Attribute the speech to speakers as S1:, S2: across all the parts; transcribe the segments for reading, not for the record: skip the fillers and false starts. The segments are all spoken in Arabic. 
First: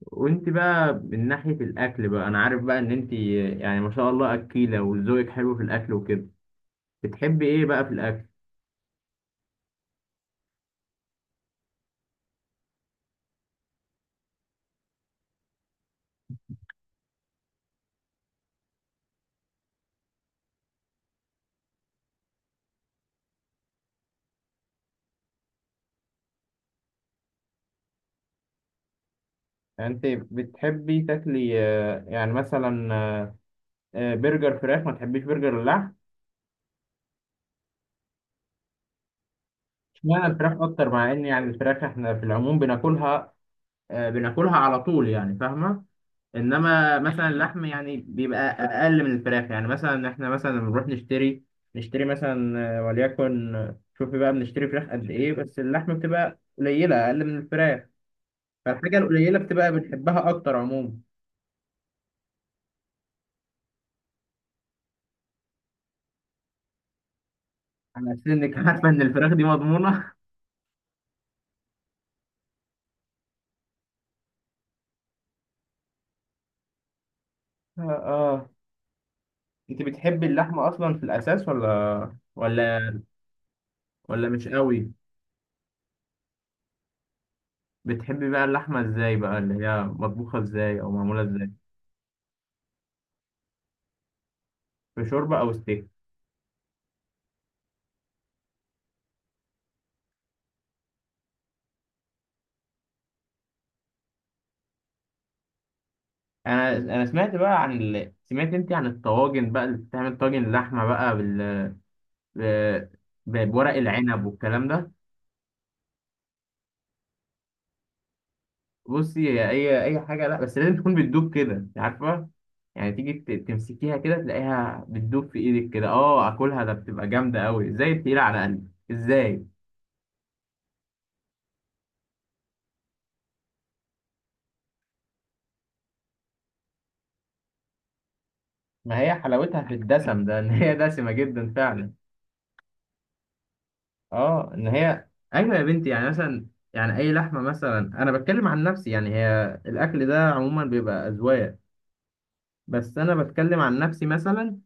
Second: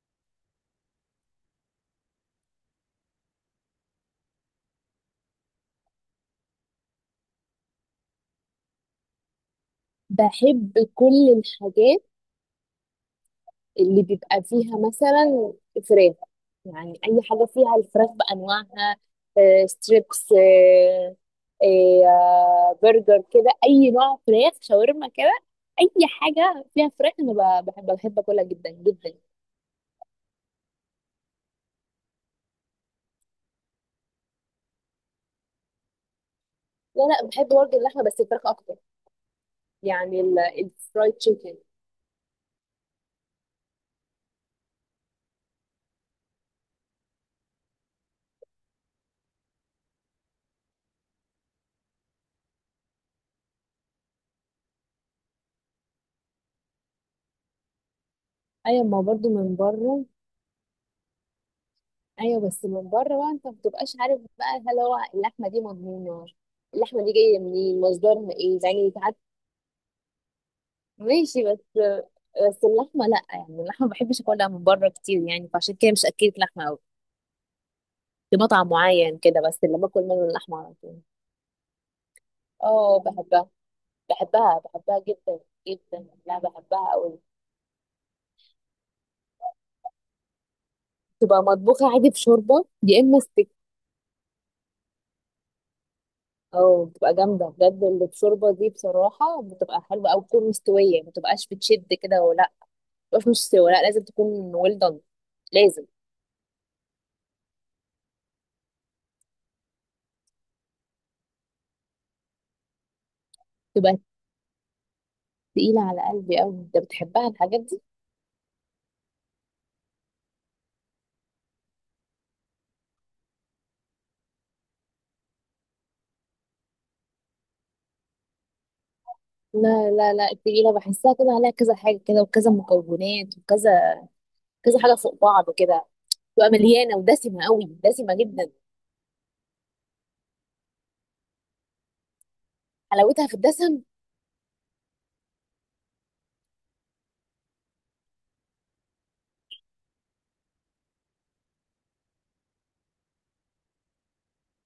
S1: وانت بقى من ناحية الأكل بقى، أنا عارف بقى إن انت يعني ما شاء الله أكيلة وذوقك حلو في الأكل وكده. بتحبي إيه بقى في الأكل؟
S2: بحب كل الحاجات اللي بيبقى فيها مثلا فراخ. يعني اي حاجه فيها الفراخ بانواعها، ستريبس، برجر كده، اي نوع فراخ، شاورما كده، اي حاجه فيها فراخ. انا بحب اكلها جدا جدا.
S1: يعني انت بتحبي تاكلي، يعني مثلا، برجر فراخ ما تحبيش برجر اللحم؟
S2: لا لا، بحب برضه اللحمه، بس الفراخ اكتر. يعني
S1: اشمعنى الفراخ أكتر مع
S2: الفرايد
S1: إن يعني
S2: تشيكن.
S1: الفراخ إحنا في العموم بناكلها، بناكلها على طول يعني، فاهمة؟ انما مثلا اللحم يعني بيبقى اقل من الفراخ، يعني مثلا احنا مثلا لما بنروح نشتري، نشتري مثلا آه، وليكن آه، شوفي بقى، بنشتري فراخ قد ايه بس اللحم بتبقى قليله اقل من الفراخ.
S2: ايوه،
S1: فالحاجه
S2: ما برضه
S1: القليله
S2: من
S1: بتبقى
S2: بره.
S1: بنحبها اكتر عموما.
S2: ايوه، بس من بره بقى انت ما بتبقاش عارف بقى هل هو اللحمه دي مضمونه؟ اللحمه دي جايه منين؟
S1: على اساس
S2: مصدرها
S1: انك
S2: ايه
S1: عارفه
S2: يعني
S1: ان
S2: ساعات.
S1: الفراخ دي مضمونه
S2: ماشي، بس اللحمه لا، يعني اللحمه ما بحبش اكلها من بره كتير، يعني فعشان كده مش اكلت لحمه قوي
S1: اه
S2: في
S1: آه.
S2: مطعم معين كده، بس اللي
S1: انت
S2: باكل منه
S1: بتحبي
S2: اللحمه
S1: اللحمه
S2: على
S1: اصلا
S2: طول.
S1: في الاساس، ولا ولا
S2: اه بحبها،
S1: ولا مش
S2: بحبها
S1: قوي؟
S2: بحبها جدا جدا. لا بحبها قوي.
S1: بتحبي بقى اللحمه ازاي بقى، اللي هي مطبوخه ازاي او معموله
S2: تبقى
S1: ازاي؟
S2: مطبوخه عادي بشوربه يا اما ستيك.
S1: في شوربه او ستيك؟
S2: اه بتبقى جامده بجد اللي بشوربه دي، بصراحه بتبقى حلوه. او تكون مستويه، ما تبقاش بتشد كده ولا مش مستوى. لا، لازم تكون well done، لازم
S1: انا سمعت بقى سمعت انت عن الطواجن بقى، اللي بتعمل طاجن لحمه بقى ب... بورق
S2: تبقى.
S1: العنب والكلام ده؟
S2: تقيلة على قلبي أوي، أنت بتحبها الحاجات دي؟
S1: بصي، هي اي حاجه، لا بس لازم تكون بتدوب كده، انت عارفه. يعني تيجي تمسكيها كده تلاقيها بتدوب في ايدك كده. اه، اكلها ده بتبقى جامده قوي ازاي؟ التقيله على قلبي ازاي؟
S2: لا لا لا، التقيلة بحسها كده عليها كذا حاجة كده، وكذا مكونات، وكذا كذا حاجة فوق بعض كده. تبقى مليانة ودسمة أوي، دسمة جدا.
S1: ما هي حلاوتها في الدسم ده، ان هي دسمه جدا فعلا.
S2: حلاوتها في الدسم؟
S1: اه ان هي، ايوه يا بنتي، يعني مثلا، يعني اي لحمه مثلا، انا بتكلم عن نفسي، يعني هي الاكل ده عموما بيبقى اذواق. بس انا بتكلم عن نفسي مثلا،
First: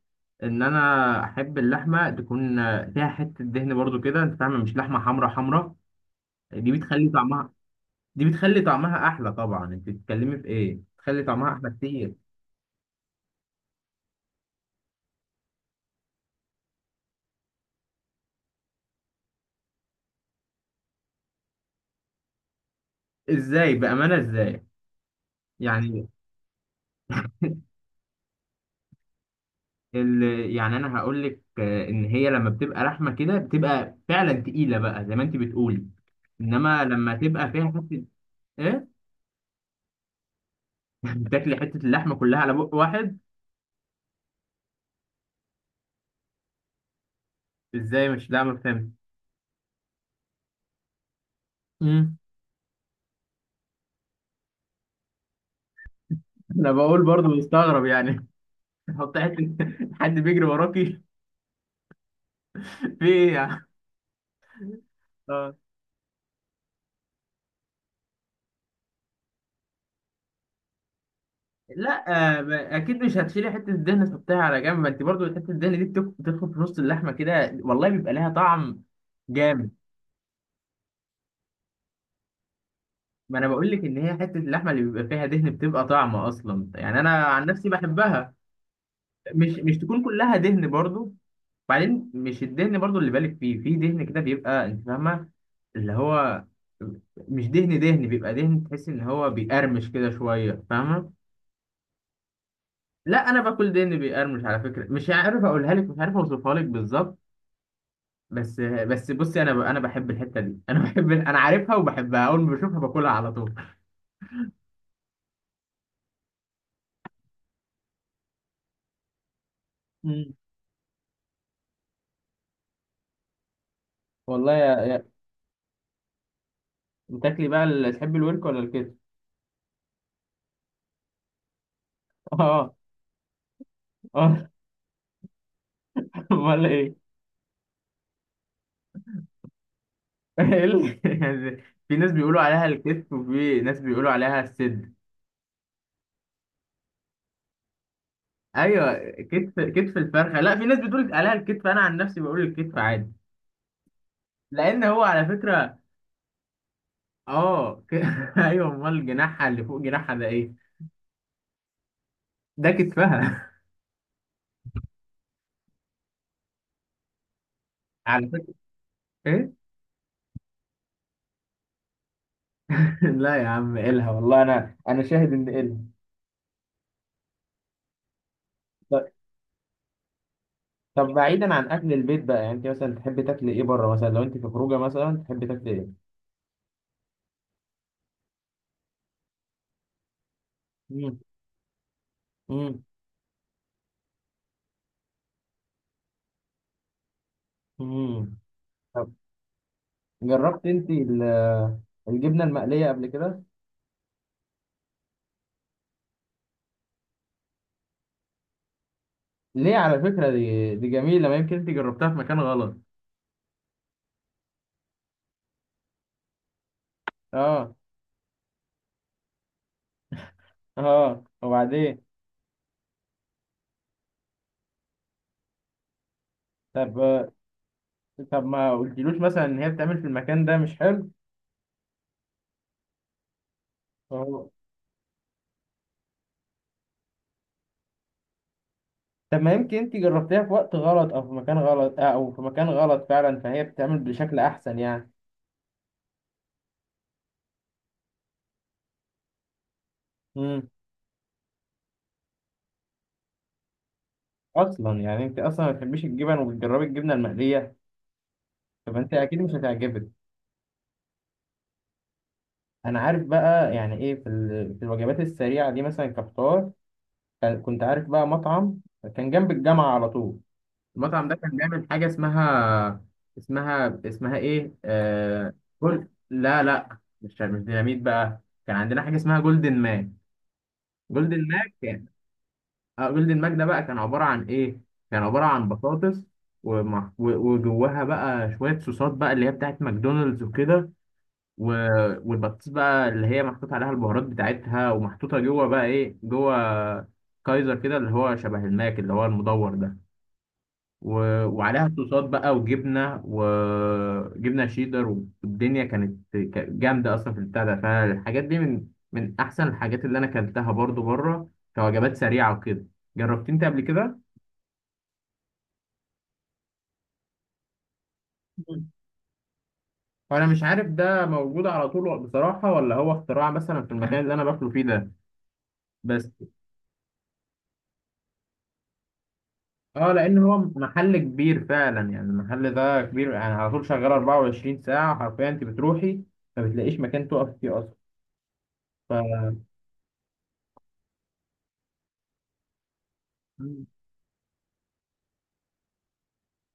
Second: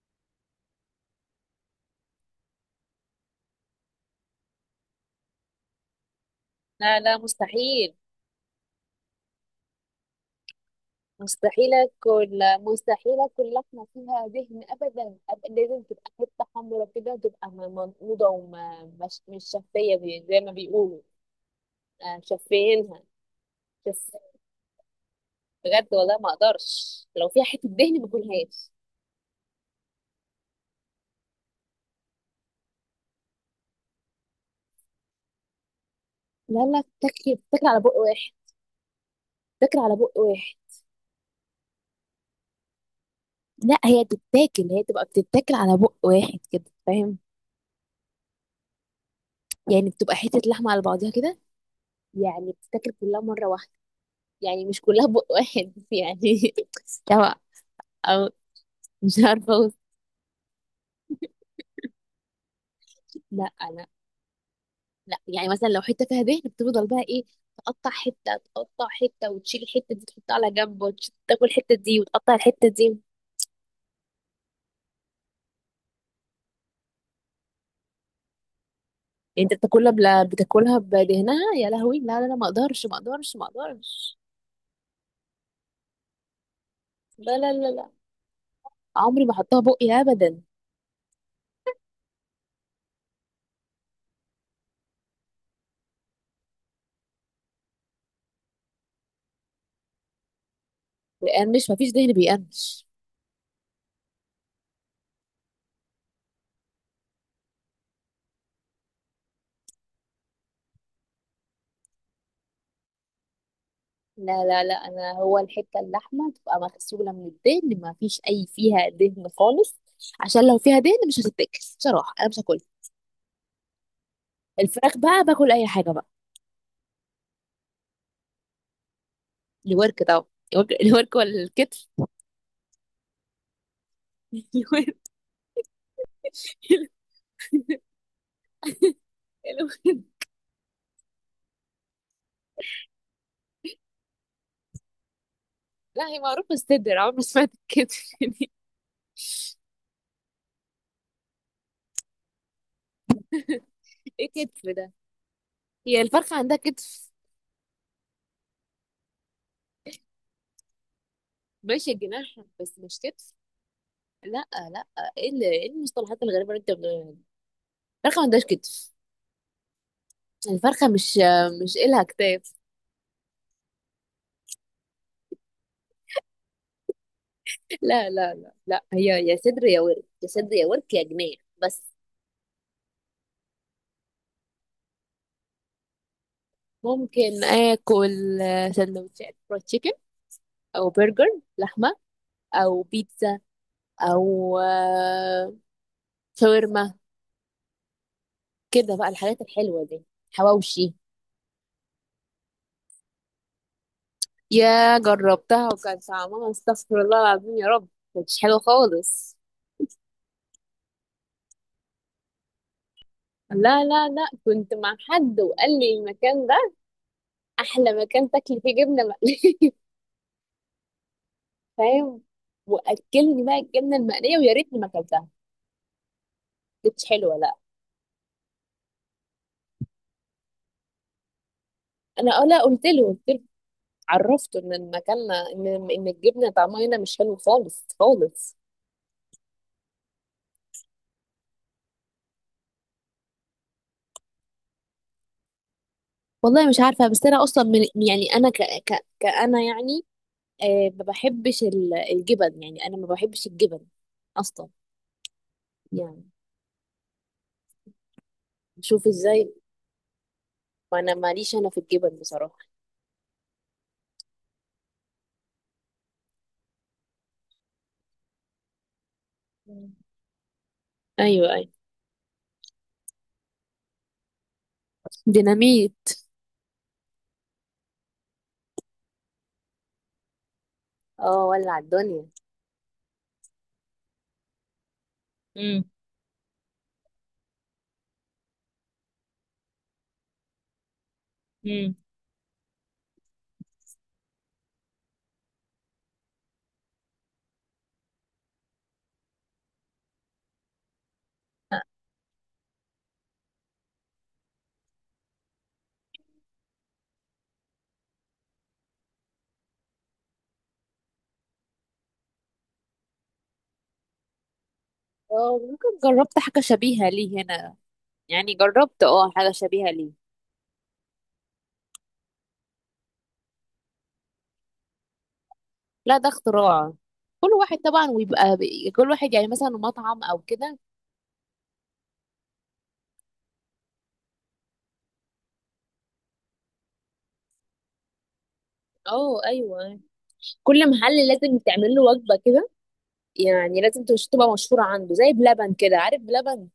S1: ان انا احب اللحمه تكون فيها حته دهن برضو كده، انت فاهم، مش لحمه حمرا حمرا. دي
S2: لا
S1: بتخلي
S2: لا،
S1: طعمها
S2: مستحيل.
S1: دي بتخلي طعمها احلى طبعا، انت بتتكلمي في ايه؟ بتخلي طعمها احلى
S2: مستحيل
S1: كتير.
S2: أكل، مستحيل أكل لحمة فيها دهن أبدا. أبقى لازم تبقى حتة حمرا كده، وتبقى منقوضة، ومش مش مش شفية، زي ما بيقولوا آه، شفينها.
S1: ازاي بامانه؟ ازاي؟
S2: بجد
S1: يعني
S2: والله ما اقدرش، لو فيها حته دهن ما اكلهاش.
S1: ال... يعني انا هقول لك ان هي لما بتبقى لحمه كده بتبقى فعلا تقيله بقى زي ما انت بتقولي،
S2: لا لا،
S1: انما لما
S2: بتاكل
S1: تبقى فيها
S2: بتاكل على بق
S1: حته.
S2: واحد.
S1: ايه؟
S2: بتاكل على بق واحد.
S1: بتاكلي حته اللحمه كلها على بق واحد؟
S2: لا هي بتتاكل، هي تبقى بتتاكل على بق واحد كده فاهم؟
S1: ازاي؟ مش، لا ما فهمت.
S2: يعني بتبقى حته لحمه على بعضها كده، يعني بتتاكل كلها مره واحده، يعني مش كلها بق واحد يعني.
S1: انا بقول برضو
S2: لا،
S1: مستغرب يعني.
S2: او مش
S1: حط
S2: عارفه
S1: حته.
S2: أوصف.
S1: حد بيجري وراكي؟ في ايه
S2: لا
S1: يعني؟
S2: لا لا، يعني
S1: اه
S2: مثلا لو حته فيها دهن بتفضل بقى ايه؟ تقطع حته وتشيل الحته دي تحطها على جنب، وتاكل الحته دي
S1: لا،
S2: وتقطع الحته
S1: اكيد
S2: دي.
S1: مش هتشيلي حته الدهن تحطيها على جنب، ما انت برضو حته الدهن دي بتدخل في نص اللحمه كده، والله بيبقى لها طعم
S2: يعني انت
S1: جامد.
S2: بتاكلها بدهنها؟ يا لهوي، لا لا لا، ما اقدرش ما اقدرش
S1: ما
S2: ما
S1: انا بقول لك ان هي
S2: اقدرش.
S1: حته اللحمه اللي بيبقى فيها دهن بتبقى طعمه اصلا، يعني انا
S2: لا
S1: عن
S2: لا
S1: نفسي
S2: لا لا،
S1: بحبها.
S2: عمري ما
S1: مش
S2: احطها
S1: مش
S2: بقي
S1: تكون كلها
S2: ابدا.
S1: دهن برضو. بعدين مش الدهن برضو اللي بالك فيه، في دهن كده بيبقى، انت فاهمه؟ اللي هو مش دهن دهن، بيبقى دهن تحس ان هو بيقرمش كده شويه، فاهمه؟
S2: بيقرمش؟ ما فيش دهن بيقرمش.
S1: لا، انا باكل دهن بيقرمش على فكره، مش عارف اقولها لك، مش عارف اوصفها لك بالظبط. بس بصي، انا انا بحب الحته دي انا، بحب، انا عارفها وبحبها، اول ما بشوفها باكلها على طول.
S2: لا لا لا، انا هو الحته اللحمه تبقى مغسوله من الدهن، ما فيش اي فيها دهن خالص.
S1: مم.
S2: عشان لو فيها دهن مش هتتاكل، بصراحه انا مش هاكلها.
S1: والله يا
S2: الفراخ
S1: يا
S2: بقى باكل اي حاجه بقى.
S1: بتاكلي بقى تحبي الورك ولا الكتف؟
S2: الورك طبعا. الورك، الورك ولا الكتف؟
S1: اه، اه.
S2: الورك،
S1: امال ايه؟
S2: الورك.
S1: إيه يعني؟ في ناس بيقولوا عليها الكتف، وفي ناس بيقولوا عليها الصدر.
S2: لا هي معروفه الصدر، عمري ما سمعت الكتف
S1: ايوه، كتف الفرخه. لا، في ناس بتقول عليها الكتف، انا عن نفسي بقول الكتف عادي.
S2: ايه كتف
S1: لان
S2: ده؟
S1: هو على فكره،
S2: هي الفرخة عندها كتف؟
S1: اه ايوه، امال جناحها اللي فوق جناحها ده ايه؟
S2: ماشي جناح
S1: ده
S2: بس مش كتف.
S1: كتفها.
S2: لا لا، إيه المصطلحات الغريبة اللي انت بتقولها دي؟ الفرخة ما
S1: على
S2: عندهاش
S1: فكره.
S2: كتف.
S1: ايه؟
S2: الفرخة مش إلها كتاف.
S1: لا يا عم إلها، والله انا شاهد ان إلها.
S2: لا لا لا لا، هي
S1: ط-
S2: يا صدر يا ورك، يا صدر يا ورك يا
S1: طب
S2: جناح.
S1: بعيدا عن اكل
S2: بس.
S1: البيت بقى، يعني انت مثلا تحب تاكل ايه بره؟ مثلا لو انت في خروجه مثلا تحب تاكل ايه؟
S2: ممكن آكل سندوتشات فرايد تشيكن، أو
S1: مم.
S2: برجر لحمة، أو
S1: مم.
S2: بيتزا، أو شاورما،
S1: مم.
S2: كده بقى
S1: طب
S2: الحاجات الحلوة دي.
S1: جربت انت
S2: حواوشي.
S1: الجبنه المقليه قبل كده؟
S2: يا جربتها وكان طعمها استغفر الله العظيم يا رب، كانتش حلوة خالص.
S1: ليه؟ على فكره دي جميله، ما يمكن انت جربتها في مكان غلط.
S2: لا لا لا، كنت مع حد وقال لي المكان ده
S1: اه،
S2: احلى مكان تاكلي فيه جبنة مقلية
S1: اه، وبعدين؟
S2: فاهم. واكلني بقى الجبنة المقلية ويا ريتني ما اكلتها، كانتش
S1: طب،
S2: حلوة لا.
S1: ما قلتلوش مثلا ان هي بتعمل في المكان ده مش حلو؟
S2: انا اه لا، قلت له
S1: فهو-
S2: عرفته ان المكان، ان الجبنة طعمها هنا مش حلو خالص خالص.
S1: طب ما يمكن انت جربتيها في وقت غلط، او في مكان غلط فعلا، فهي بتعمل بشكل احسن يعني.
S2: والله مش عارفة، بس انا اصلا من، يعني انا ك ك كأنا يعني،
S1: امم.
S2: آه ما بحبش الجبن، يعني انا ما بحبش الجبن اصلا.
S1: اصلا يعني انت اصلا ما بتحبيش
S2: يعني
S1: الجبن وبتجربي الجبنه المقليه؟ طب
S2: شوف
S1: انت اكيد مش
S2: ازاي،
S1: هتعجبك.
S2: ما انا ماليش انا في الجبن بصراحة.
S1: انا عارف بقى يعني ايه في في الوجبات السريعه دي، مثلا كفطار، كنت عارف بقى مطعم كان جنب
S2: مم.
S1: الجامعه على طول. المطعم ده
S2: ايوه
S1: كان
S2: ايوه،
S1: بيعمل حاجة اسمها، اسمها ايه، جول...
S2: ديناميت.
S1: لا لا، مش ديناميت بقى. كان عندنا حاجة اسمها جولدن ماك.
S2: اه
S1: جولدن ماك
S2: ولع
S1: كان،
S2: الدنيا.
S1: اه، جولدن ماك ده بقى كان عبارة عن ايه؟ كان عبارة عن
S2: امم.
S1: بطاطس، وجواها بقى شوية صوصات بقى، اللي هي بتاعت ماكدونالدز وكده، و...
S2: امم.
S1: والبطاطس بقى اللي هي محطوط عليها البهارات بتاعتها ومحطوطة جوه، بقى ايه جوه، كايزر كده، اللي هو شبه الماك اللي هو المدور ده. وعليها صوصات بقى، وجبنه، شيدر. والدنيا كانت جامده اصلا في البتاع ده. فالحاجات دي من احسن الحاجات اللي انا اكلتها برضو بره كوجبات سريعه وكده. جربت انت قبل كده؟
S2: اه ممكن. جربت حاجة شبيهة ليه هنا، يعني
S1: مم.
S2: جربت اه حاجة شبيهة ليه.
S1: وانا مش عارف ده موجود على طول بصراحه، ولا هو اختراع مثلا في المكان اللي انا باكله فيه ده.
S2: لا ده
S1: بس،
S2: اختراع، كل واحد طبعا ويبقى كل واحد يعني مثلا
S1: اه،
S2: مطعم
S1: لان
S2: او
S1: هو
S2: كده.
S1: محل كبير فعلا، يعني المحل ده كبير يعني، على طول شغال 24 ساعه حرفيا، انت بتروحي ما بتلاقيش مكان تقف فيه اصلا.
S2: اه ايوه، كل محل لازم تعمل له وجبة كده،
S1: ف...
S2: يعني لازم تبقى مشهورة عنده، زي بلبن كده، عارف بلبن؟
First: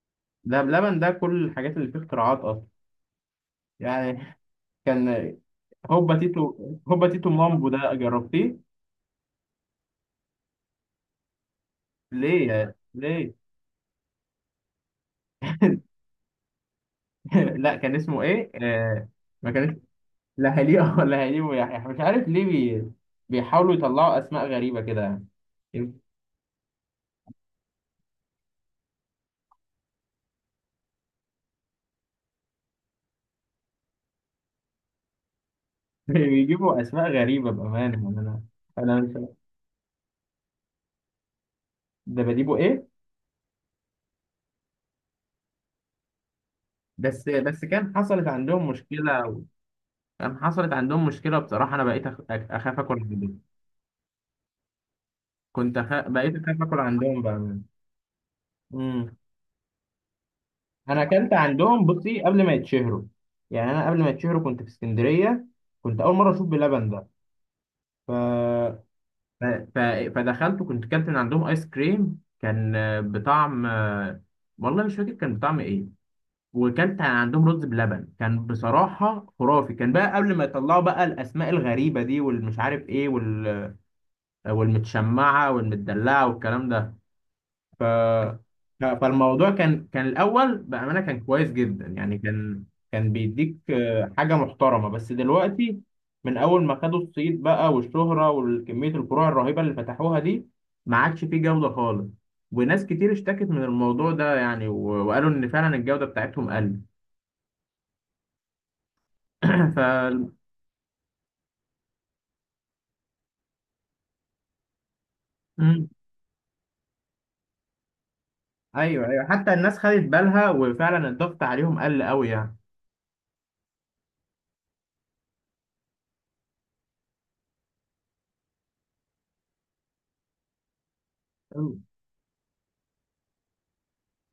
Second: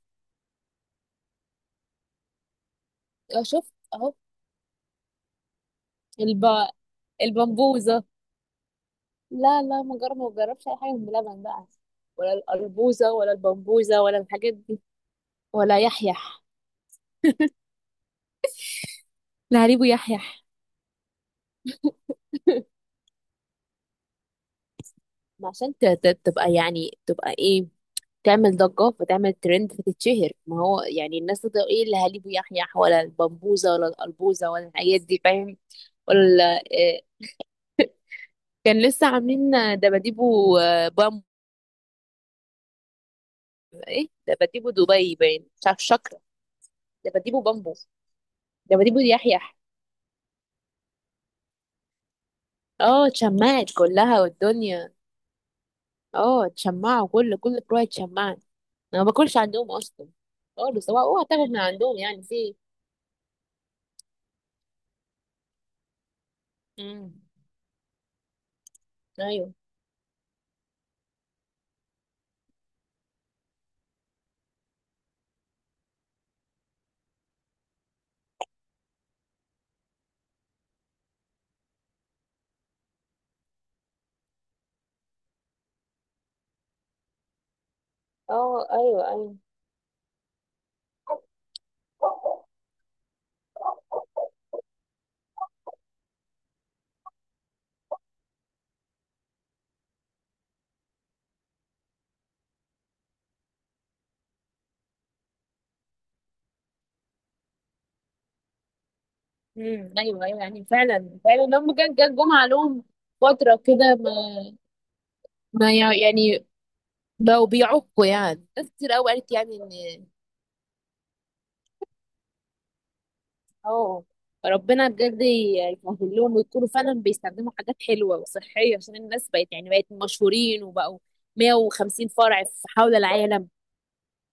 S1: ده بلبن، ده كل الحاجات اللي فيه اختراعات اصلا.
S2: اه شفت اهو.
S1: يعني كان هوبا تيتو
S2: الب...
S1: هوبا تيتو مامبو ده،
S2: البمبوزة.
S1: جربتيه؟
S2: لا لا، ما جربش اي حاجه بلبن بقى، ولا
S1: ليه
S2: الاربوزه ولا
S1: ليه؟
S2: البمبوزه ولا الحاجات دي، ولا يحيح.
S1: لا كان اسمه ايه؟ ما
S2: لا
S1: كانش.
S2: هريبو يحيح
S1: لا هليه ولا هليه، ويحيى، مش عارف ليه بيحاولوا يطلعوا اسماء غريبة كده يعني.
S2: ما عشان تبقى يعني تبقى ايه، تعمل ضجه فتعمل ترند فتتشهر. ما هو يعني الناس تبقى ايه اللي هليبو يحيح، ولا البمبوزه ولا الاربوزه ولا الحاجات دي فاهم؟ ولا
S1: بيجيبوا
S2: إيه.
S1: اسماء غريبة بأمانة، يعني انا
S2: كان
S1: انا
S2: لسه
S1: مش،
S2: عاملين دباديبو بامبو.
S1: ده بجيبه ايه؟
S2: ايه دباديبو دبي باين مش عارف، شكرا.
S1: بس
S2: دباديبو
S1: بس
S2: بامبو، دباديبو يحيح.
S1: كان حصلت عندهم مشكلة بصراحة. انا بقيت اخاف اكل
S2: اه
S1: عندهم،
S2: اتشمعت كلها والدنيا.
S1: كنت بقيت
S2: اه
S1: اخاف اكل
S2: اتشمعوا،
S1: عندهم
S2: كل
S1: بأمانة.
S2: فروع اتشمعت. انا ما باكلش عندهم اصلا خالص، هو
S1: انا
S2: اوعى
S1: اكلت
S2: تاكل من
S1: عندهم
S2: عندهم،
S1: بصي
S2: يعني في
S1: قبل ما
S2: إيه؟
S1: يتشهروا، يعني انا قبل ما يتشهروا كنت في اسكندريه، كنت اول مره اشوف بلبن ده.
S2: امم.
S1: ف... ف...
S2: ايوه.
S1: ف... فدخلت وكنت كلت من عندهم ايس كريم، كان بطعم، والله مش فاكر كان بطعم ايه. وكلت عندهم رز بلبن كان بصراحه خرافي، كان بقى قبل ما يطلعوا بقى الاسماء الغريبه دي والمش عارف ايه والمتشمعه والمدلعه والكلام ده. ف...
S2: اه ايوه ايوه.
S1: فالموضوع كان، الاول بامانه كان كويس جدا يعني كان، بيديك حاجه محترمه. بس دلوقتي، من اول ما خدوا الصيت بقى والشهره وكميه الفروع الرهيبه اللي فتحوها دي، ما عادش فيه جوده خالص. وناس كتير اشتكت من الموضوع ده يعني، وقالوا ان فعلا الجوده بتاعتهم قلت. ف.
S2: امم. ايوه ايوه، يعني فعلا فعلا هم كان جم عليهم فتره كده، ما
S1: مم.
S2: يعني بقوا بيعكوا، يعني ناس كتير
S1: ايوه،
S2: قوي
S1: ايوه
S2: قالت
S1: حتى
S2: يعني ان،
S1: الناس خدت بالها وفعلا الضغط عليهم قل قوي يعني.
S2: اه ربنا بجد يسهل لهم ويكونوا فعلا بيستخدموا حاجات حلوه وصحيه، عشان الناس بقت يعني بقت مشهورين وبقوا 150 فرع في حول العالم.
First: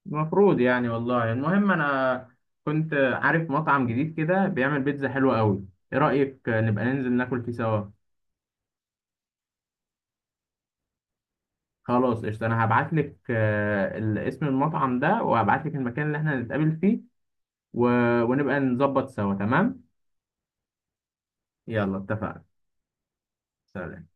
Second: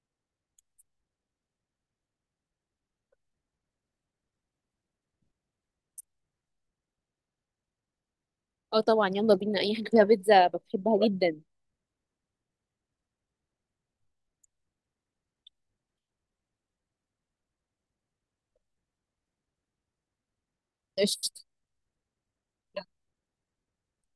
S1: المفروض يعني، والله، المهم انا كنت عارف مطعم جديد كده بيعمل بيتزا حلوة قوي، ايه رأيك نبقى ننزل ناكل فيه سوا؟
S2: اه طبعا يلا بينا، اي حاجه فيها بيتزا بحبها جدا.
S1: خلاص قشطة، انا هبعت لك اسم المطعم ده وهبعت لك المكان اللي احنا هنتقابل فيه، و... ونبقى نظبط سوا تمام.
S2: قشطه.
S1: يلا اتفقنا. سلام.